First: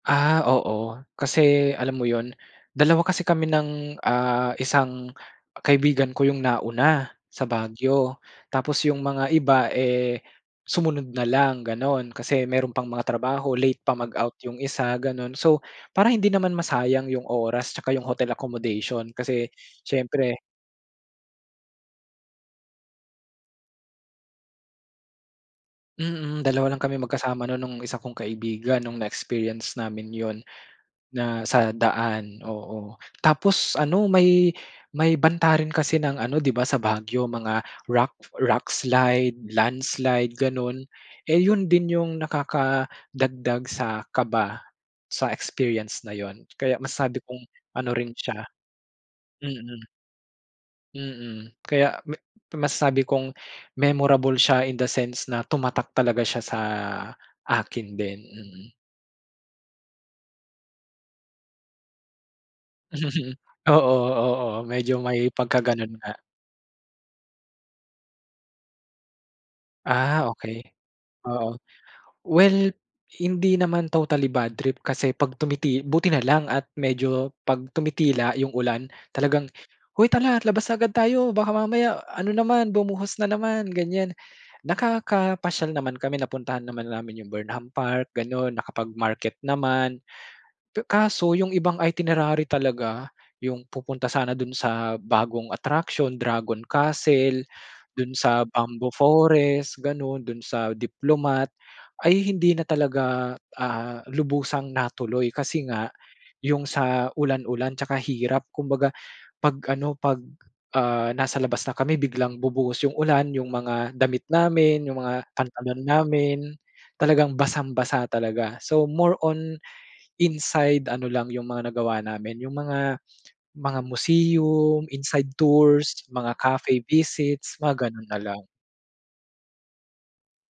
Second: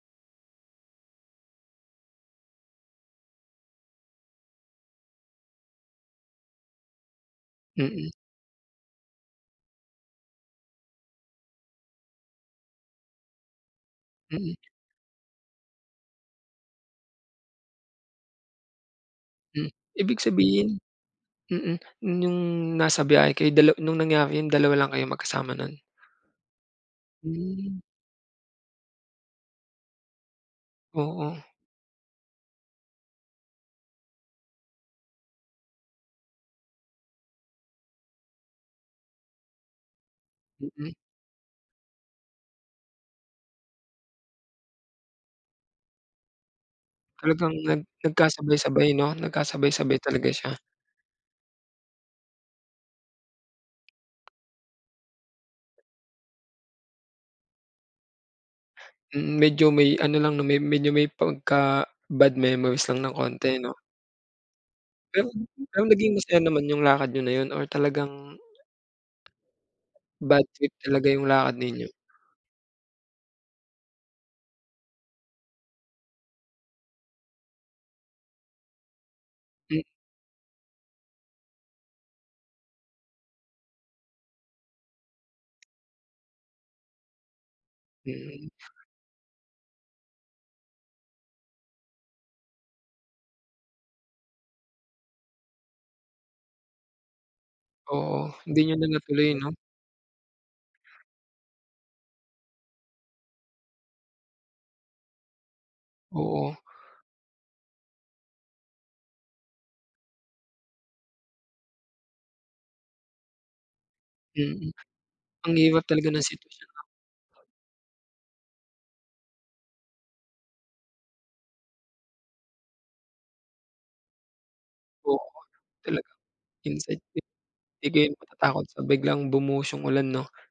Ah, oo kasi alam mo 'yun, dalawa kasi kami ng, ah, isang kaibigan ko 'yung nauna sa Mm. Baguio. Tapos, yung mga iba, eh, sumunod na lang ganon kasi meron pang mga trabaho, late pa mag-out Mm. 'yung isa ganon. So para hindi naman masayang 'yung oras 'tsaka 'yung hotel accommodation kasi Hmm, ibig siyempre sabihin mm, 'yung nasa biyahe kayo dala nung nangyari 'yun dalawa lang kayo magkasama nun? Mm, dalawa lang kami magkasama nun nung Hmm. isa kong kaibigan nung na-experience namin 'yun. Oo. Na, sa daan oo. Tapos ano may may banta rin kasi ng ano di ba sa Baguio mga rock, rock slide, landslide, ganon. Mm. Eh 'yun din 'yung nakakadagdag sa kaba sa experience na 'yun. Kaya masabi 'kong Talagang nag ano rin siya nagkasabay-sabay 'no mm. nagkasabay-sabay talaga siya. Mm. Kaya ma masasabi kong memorable siya in the sense na tumatak talaga siya sa akin din, mm. Mm, medyo may ano lang 'no, me medyo may pagka bad memories lang ng konti 'no? Oo, oo, medyo Pero, may pero pagkagano'n naging nga. masaya naman 'yung lakad niyo na 'yun or talagang Ah, bad okey. trip talaga 'yung Oo. lakad ninyo? Well, hindi naman totally bad trip kasi pag tumiti buti na lang at medyo pag tumitila 'yung ulan talagang, Mm "Hoy, tara labas agad tayo baka mamaya ano naman bumuhos na naman", ganiyan. Nakakapasyal naman kami, napuntahan naman namin 'yung Burnham Park Mm. ganon, nakapagmarket naman. Pe kaso 'yung ibang itinerary talaga, 'yung pupunta sana dun sa bagong attraction Dragon Castle, dun Oo, sa hindi niyo na Bamboo natuloy 'no? Forest, ganun, dun sa Diplomat, ay hindi na talaga, ah, lubusang natuloy kasi nga Oo. 'yung sa ulan-ulan 'tsaka hirap kumbaga pag ano, pag, ah, nasa labas na kami biglang bubuhos 'yung ulan. Yung mga damit Mm. namin, 'yung mga Ang pantalon hirap talaga ng namin, sitwasyon 'no. talagang basang-basa talaga. So more on inside ano lang 'yung mga nagawa namin 'yung mga, mga museum, inside Oo tours, talagang mga cafe inside trip, visits, di mga ganun kayo na lang. matatakot pag biglang bumuhos 'yung ulan no?